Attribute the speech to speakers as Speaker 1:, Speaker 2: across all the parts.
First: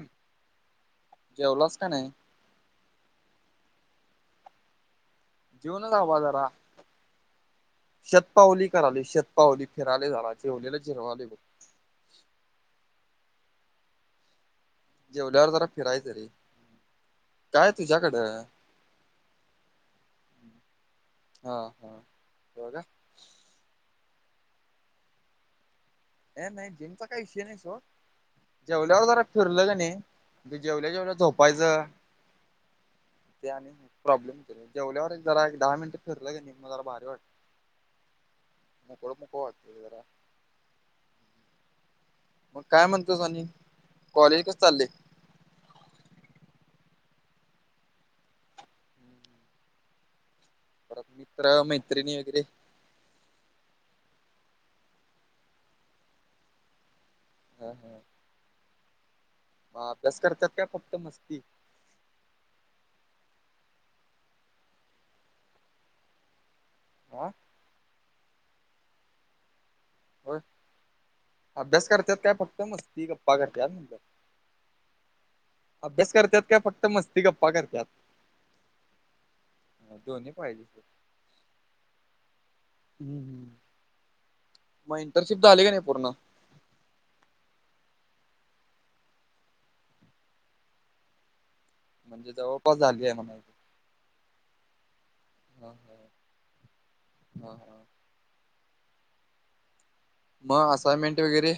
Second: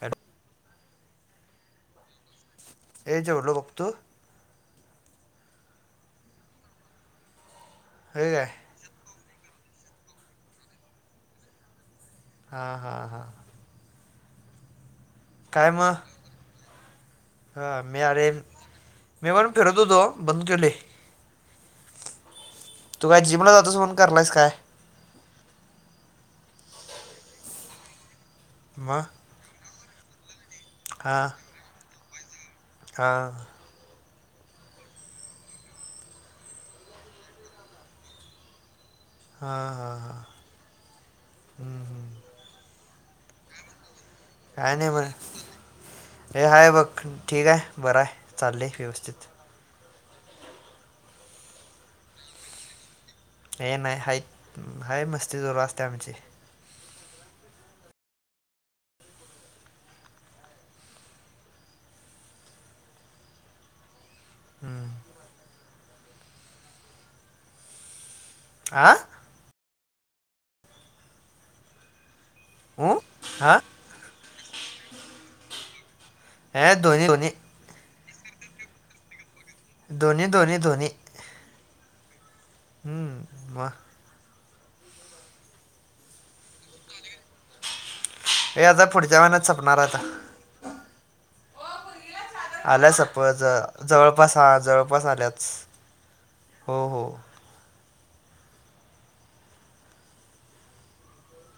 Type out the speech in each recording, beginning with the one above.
Speaker 1: Hello.
Speaker 2: जेवलास का? नाही.
Speaker 1: ए जेवलो बघ तू.
Speaker 2: जेवनूच हवा जरा
Speaker 1: होय काय
Speaker 2: शतपावली. कराले शेतपावली फिराले. झाला जिेवलेला जिरवालोय बघ
Speaker 1: हा हां हां.
Speaker 2: जेवल्यावर जरा फिरायचं रे
Speaker 1: हां
Speaker 2: काय
Speaker 1: मी अरे
Speaker 2: तुझ्याकडं
Speaker 1: मी पण फिरत होतो. बंद.
Speaker 2: हा हा जेवलात
Speaker 1: तू काय जिमला जातोस म्हणून करलायस काय?
Speaker 2: ह नाही जिमचा काही विषय नाही सोड
Speaker 1: मग
Speaker 2: जेवल्यावर जरा फिरलं का नाही. ते जेवलं जेवलं झोपायचं
Speaker 1: हा
Speaker 2: आणि प्रॉब्लेम के [unintelligible] जेवल्यावर एक जरा एक दहा मिनट फिरलं ग नाही मग जरा भारी वाटत नाही कोप [unintelligible]
Speaker 1: हां हां हां [unintelligible]
Speaker 2: मग काय म्हणतो आणि कॉलेज कसं
Speaker 1: काय
Speaker 2: चाललंय
Speaker 1: नाही बर [unintelligible] हे हाय बघ ठीक आहे बरं आहे चाललं व्यवस्थित
Speaker 2: परत मित्र मैत्रिणी वगैरे.
Speaker 1: हे नाही हाय हाय मस्ती दररोज असते. आमची
Speaker 2: हा हा [unintelligible] म [unintelligible] अभ्यास करतात का फक्त मस्ती
Speaker 1: हम्म
Speaker 2: हां
Speaker 1: आ
Speaker 2: होय [unintelligible] अभ्यास करतात काय फक्त
Speaker 1: ऊ
Speaker 2: मस्ती, गप्पा
Speaker 1: हा
Speaker 2: करतात अभ्यास करतात का
Speaker 1: हे
Speaker 2: फक्त
Speaker 1: धोनी
Speaker 2: मस्ती
Speaker 1: धोनी
Speaker 2: गप्पा करतात
Speaker 1: दोन्ही दोन्ही दोन्ही
Speaker 2: ह्म
Speaker 1: हम्म, मग
Speaker 2: मग इंटर्नशिप झाली का नाही पूर्ण
Speaker 1: हे आता पुढच्या महिन्यात सपणार आता
Speaker 2: म्हणजे [unintelligible]
Speaker 1: आल्या
Speaker 2: झाली आहे
Speaker 1: सपोज
Speaker 2: म्हणायच
Speaker 1: [unintelligible] जवळपास हा जवळपास आल्यात
Speaker 2: ह ह हां ह [unintelligible] मग असाइनमेंट वगैरे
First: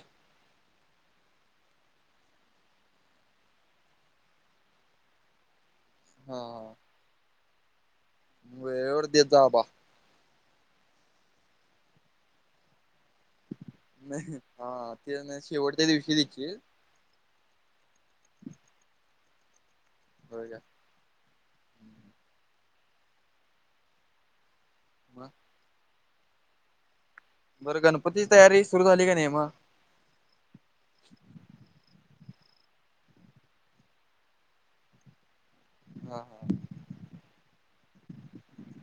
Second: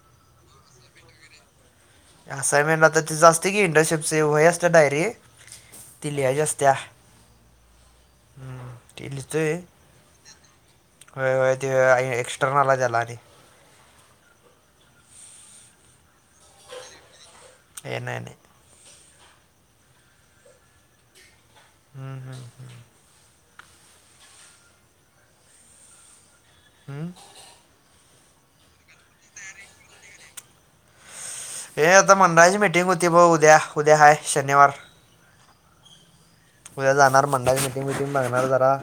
Speaker 1: असइनमेंट ला तिथं असते की इंटर्नशिप वही असत डायरी ति
Speaker 2: हा
Speaker 1: लिहायची असते
Speaker 2: हा वेळेवर
Speaker 1: क
Speaker 2: देत
Speaker 1: लच
Speaker 2: जा बा
Speaker 1: [unintelligible] व व [unintelligible] एक्स्टर्नला त्याला आधी
Speaker 2: नाही हा ते शेवटच्या दिवशी देशील
Speaker 1: येनने [unintelligible]
Speaker 2: होय काय
Speaker 1: हा हा [unintelligible]
Speaker 2: म
Speaker 1: हम्म
Speaker 2: बरं गणपतीची तयारी सुरू झाली का नाही मग?
Speaker 1: ये आता मंडळाची मीटिंग होती बघ. उद्या उद्या हाय शनिवार.
Speaker 2: हा हा
Speaker 1: उद्या जाणार मंडळाची मिटिंग मिटिंग बगणार जरा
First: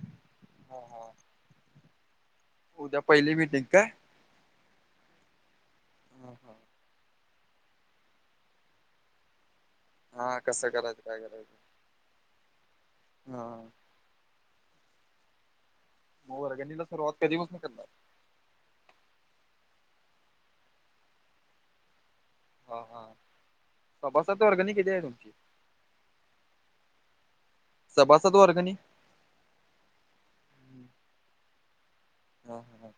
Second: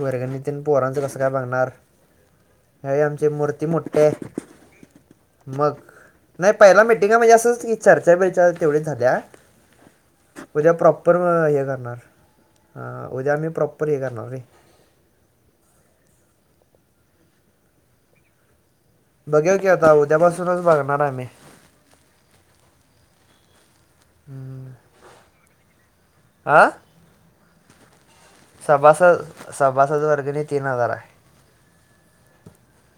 Speaker 1: वर्गणी तेण
Speaker 2: हा
Speaker 1: पोराचं
Speaker 2: हा.
Speaker 1: कसं काय बघणार.
Speaker 2: उद्या
Speaker 1: हेय आमची
Speaker 2: पहिली मिटिंग
Speaker 1: मूर्ती
Speaker 2: काय
Speaker 1: मोठी आहं. मग
Speaker 2: हा
Speaker 1: नाही
Speaker 2: हा.
Speaker 1: पहिला मिटिंग आहे [inaudible] म्हणजे असंच की चर्चा बिरच्या तेवढीचं झालीया.
Speaker 2: हा कसं
Speaker 1: उद्या
Speaker 2: करायचं
Speaker 1: प्रॉपर
Speaker 2: काय
Speaker 1: हे
Speaker 2: करायचं
Speaker 1: करणार. अ उद्या आम्ही
Speaker 2: हा
Speaker 1: प्रॉपर हे करणार रे.
Speaker 2: वर्गणीला सुरुवात कधी पासनं करणार?
Speaker 1: बघूया की आता उद्यापासूनच बघणार हाय आम्ही.
Speaker 2: हा हा सभासद वर्गणी किती आहे तुमची?
Speaker 1: आं
Speaker 2: सभासद वर्ग
Speaker 1: सभास सभासद वर्गणी तीन हजार हाय.
Speaker 2: हां हां हां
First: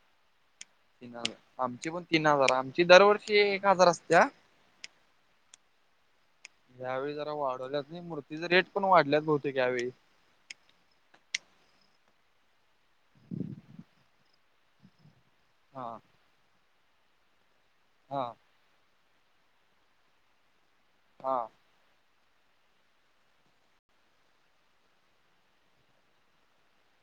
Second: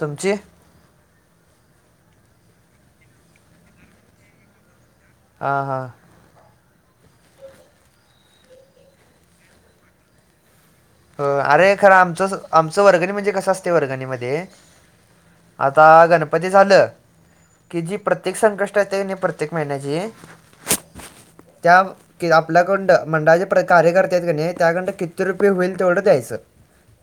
Speaker 1: तुमची?
Speaker 2: तीन हजार आमची पण तीन हजार आमची दरवर्षी एक हजार असत्या.
Speaker 1: हा हा
Speaker 2: ह्यावेळी जरा वाढवल्यात नही मूर्तीचं रेट पण वाढल्यात बहुतेक ह्यावेळी
Speaker 1: अरे खरं आमचं आमचं वर्गणी म्हणजे कसं असतय वर्गणीमध्ये आता
Speaker 2: हा
Speaker 1: गणपती झालं कि जी
Speaker 2: हा
Speaker 1: प्रत्येक संकष्टी येत्या कणी प्रत्येक महिन्याची
Speaker 2: हां
Speaker 1: त्या क आपल्याकंडं मंडळाचे प्र कार्यकर्ते आहेत कनी त्याकडं किती रुपये होईल तेवढं द्यायच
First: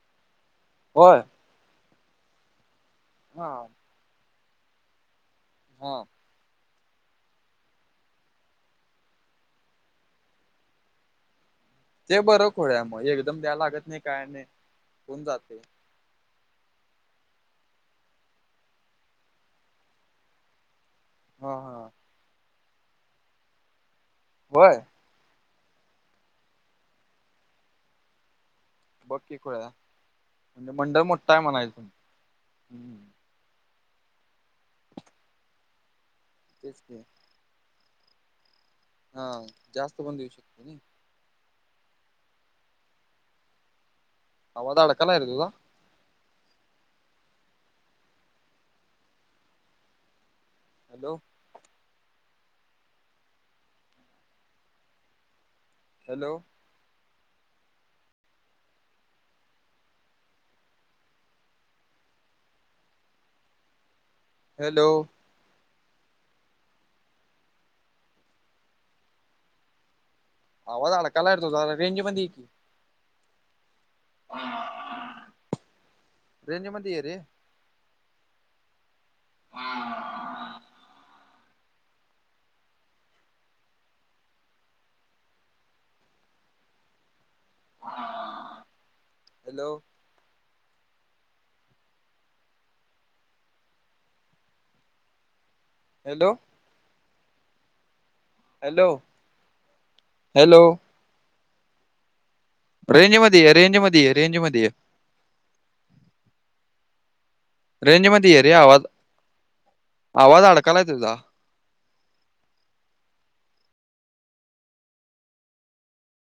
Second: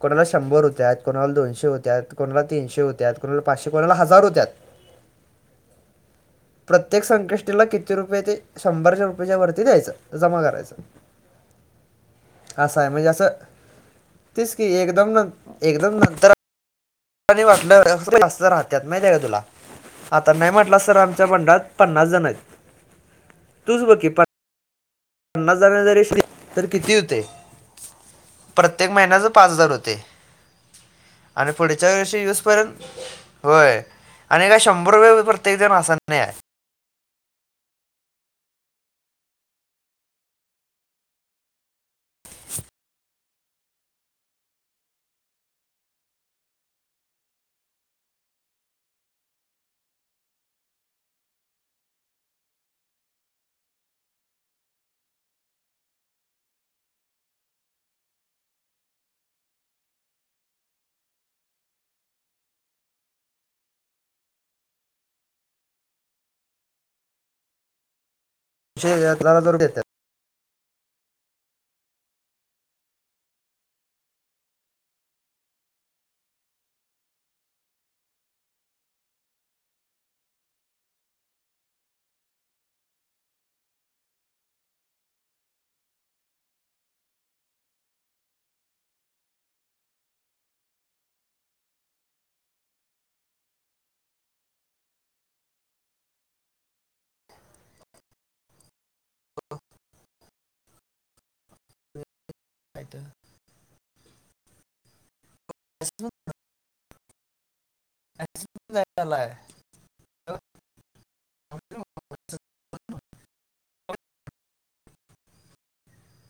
Speaker 1: कोणाला शंभर होत्यात,
Speaker 2: होय
Speaker 1: कोणाला दोनशे होत्यात, कोणाला तीनशे होत्यात कुणाला
Speaker 2: हा
Speaker 1: पाचशे कोणाला हजार होत्यात.
Speaker 2: हा
Speaker 1: प्रत्येक संकष्टीला किती रुपये ते शंभर रुपया च्या वरती द्यायचं जमा करायचं.
Speaker 2: ते बरं
Speaker 1: असं
Speaker 2: खुळ्या
Speaker 1: आहे
Speaker 2: मग
Speaker 1: म्हणजे असं
Speaker 2: एकदम द्याय लागत नाही. काय नाही
Speaker 1: तेच की एकदम
Speaker 2: होऊन
Speaker 1: न
Speaker 2: जाते
Speaker 1: एकदम न वाटलं [unintelligible] राहत्यात माहित आहे का तुला. आता नाही म्हटलास तर आमच्या
Speaker 2: हा
Speaker 1: मंडळात
Speaker 2: हा
Speaker 1: पन्नास जण आहेत तूच बघ की प
Speaker 2: होय
Speaker 1: पन्नास जणानी जरी दिलंय तर किती होतंय? प्रत्येक
Speaker 2: बघ
Speaker 1: महिन्याचं
Speaker 2: की
Speaker 1: पाच
Speaker 2: खुळ्या
Speaker 1: हजार होतंय.
Speaker 2: म्हणजे मंडळ मोठा आहे
Speaker 1: आणि
Speaker 2: म्हणायच
Speaker 1: पुढच्या वर्षी युसपर्यंत
Speaker 2: हम्म
Speaker 1: होय आणि काय शंभर रुपये प्रत्येक जण अस नाही हाय.
Speaker 2: तेच की हां जास्त पण देऊ शकतोय नही आवाज अडकालायं रे तूझा हॅलो हॅलो हॅलो
Speaker 1: छे [inaudible] देत्यात
Speaker 2: आवाज अडकालाय रे तूझा रेंज मध्ये ये की. रेंज मध्ये ये रे [inaudible] hello hello hello hello range मध्ये ये रेंज मध्ये ये रेंज य
Speaker 1: [unintelligible]
Speaker 2: रेंज मध्ये ये आहे रे आवाज आवाज अडकालाय तुझा
Speaker 1: [inaudible]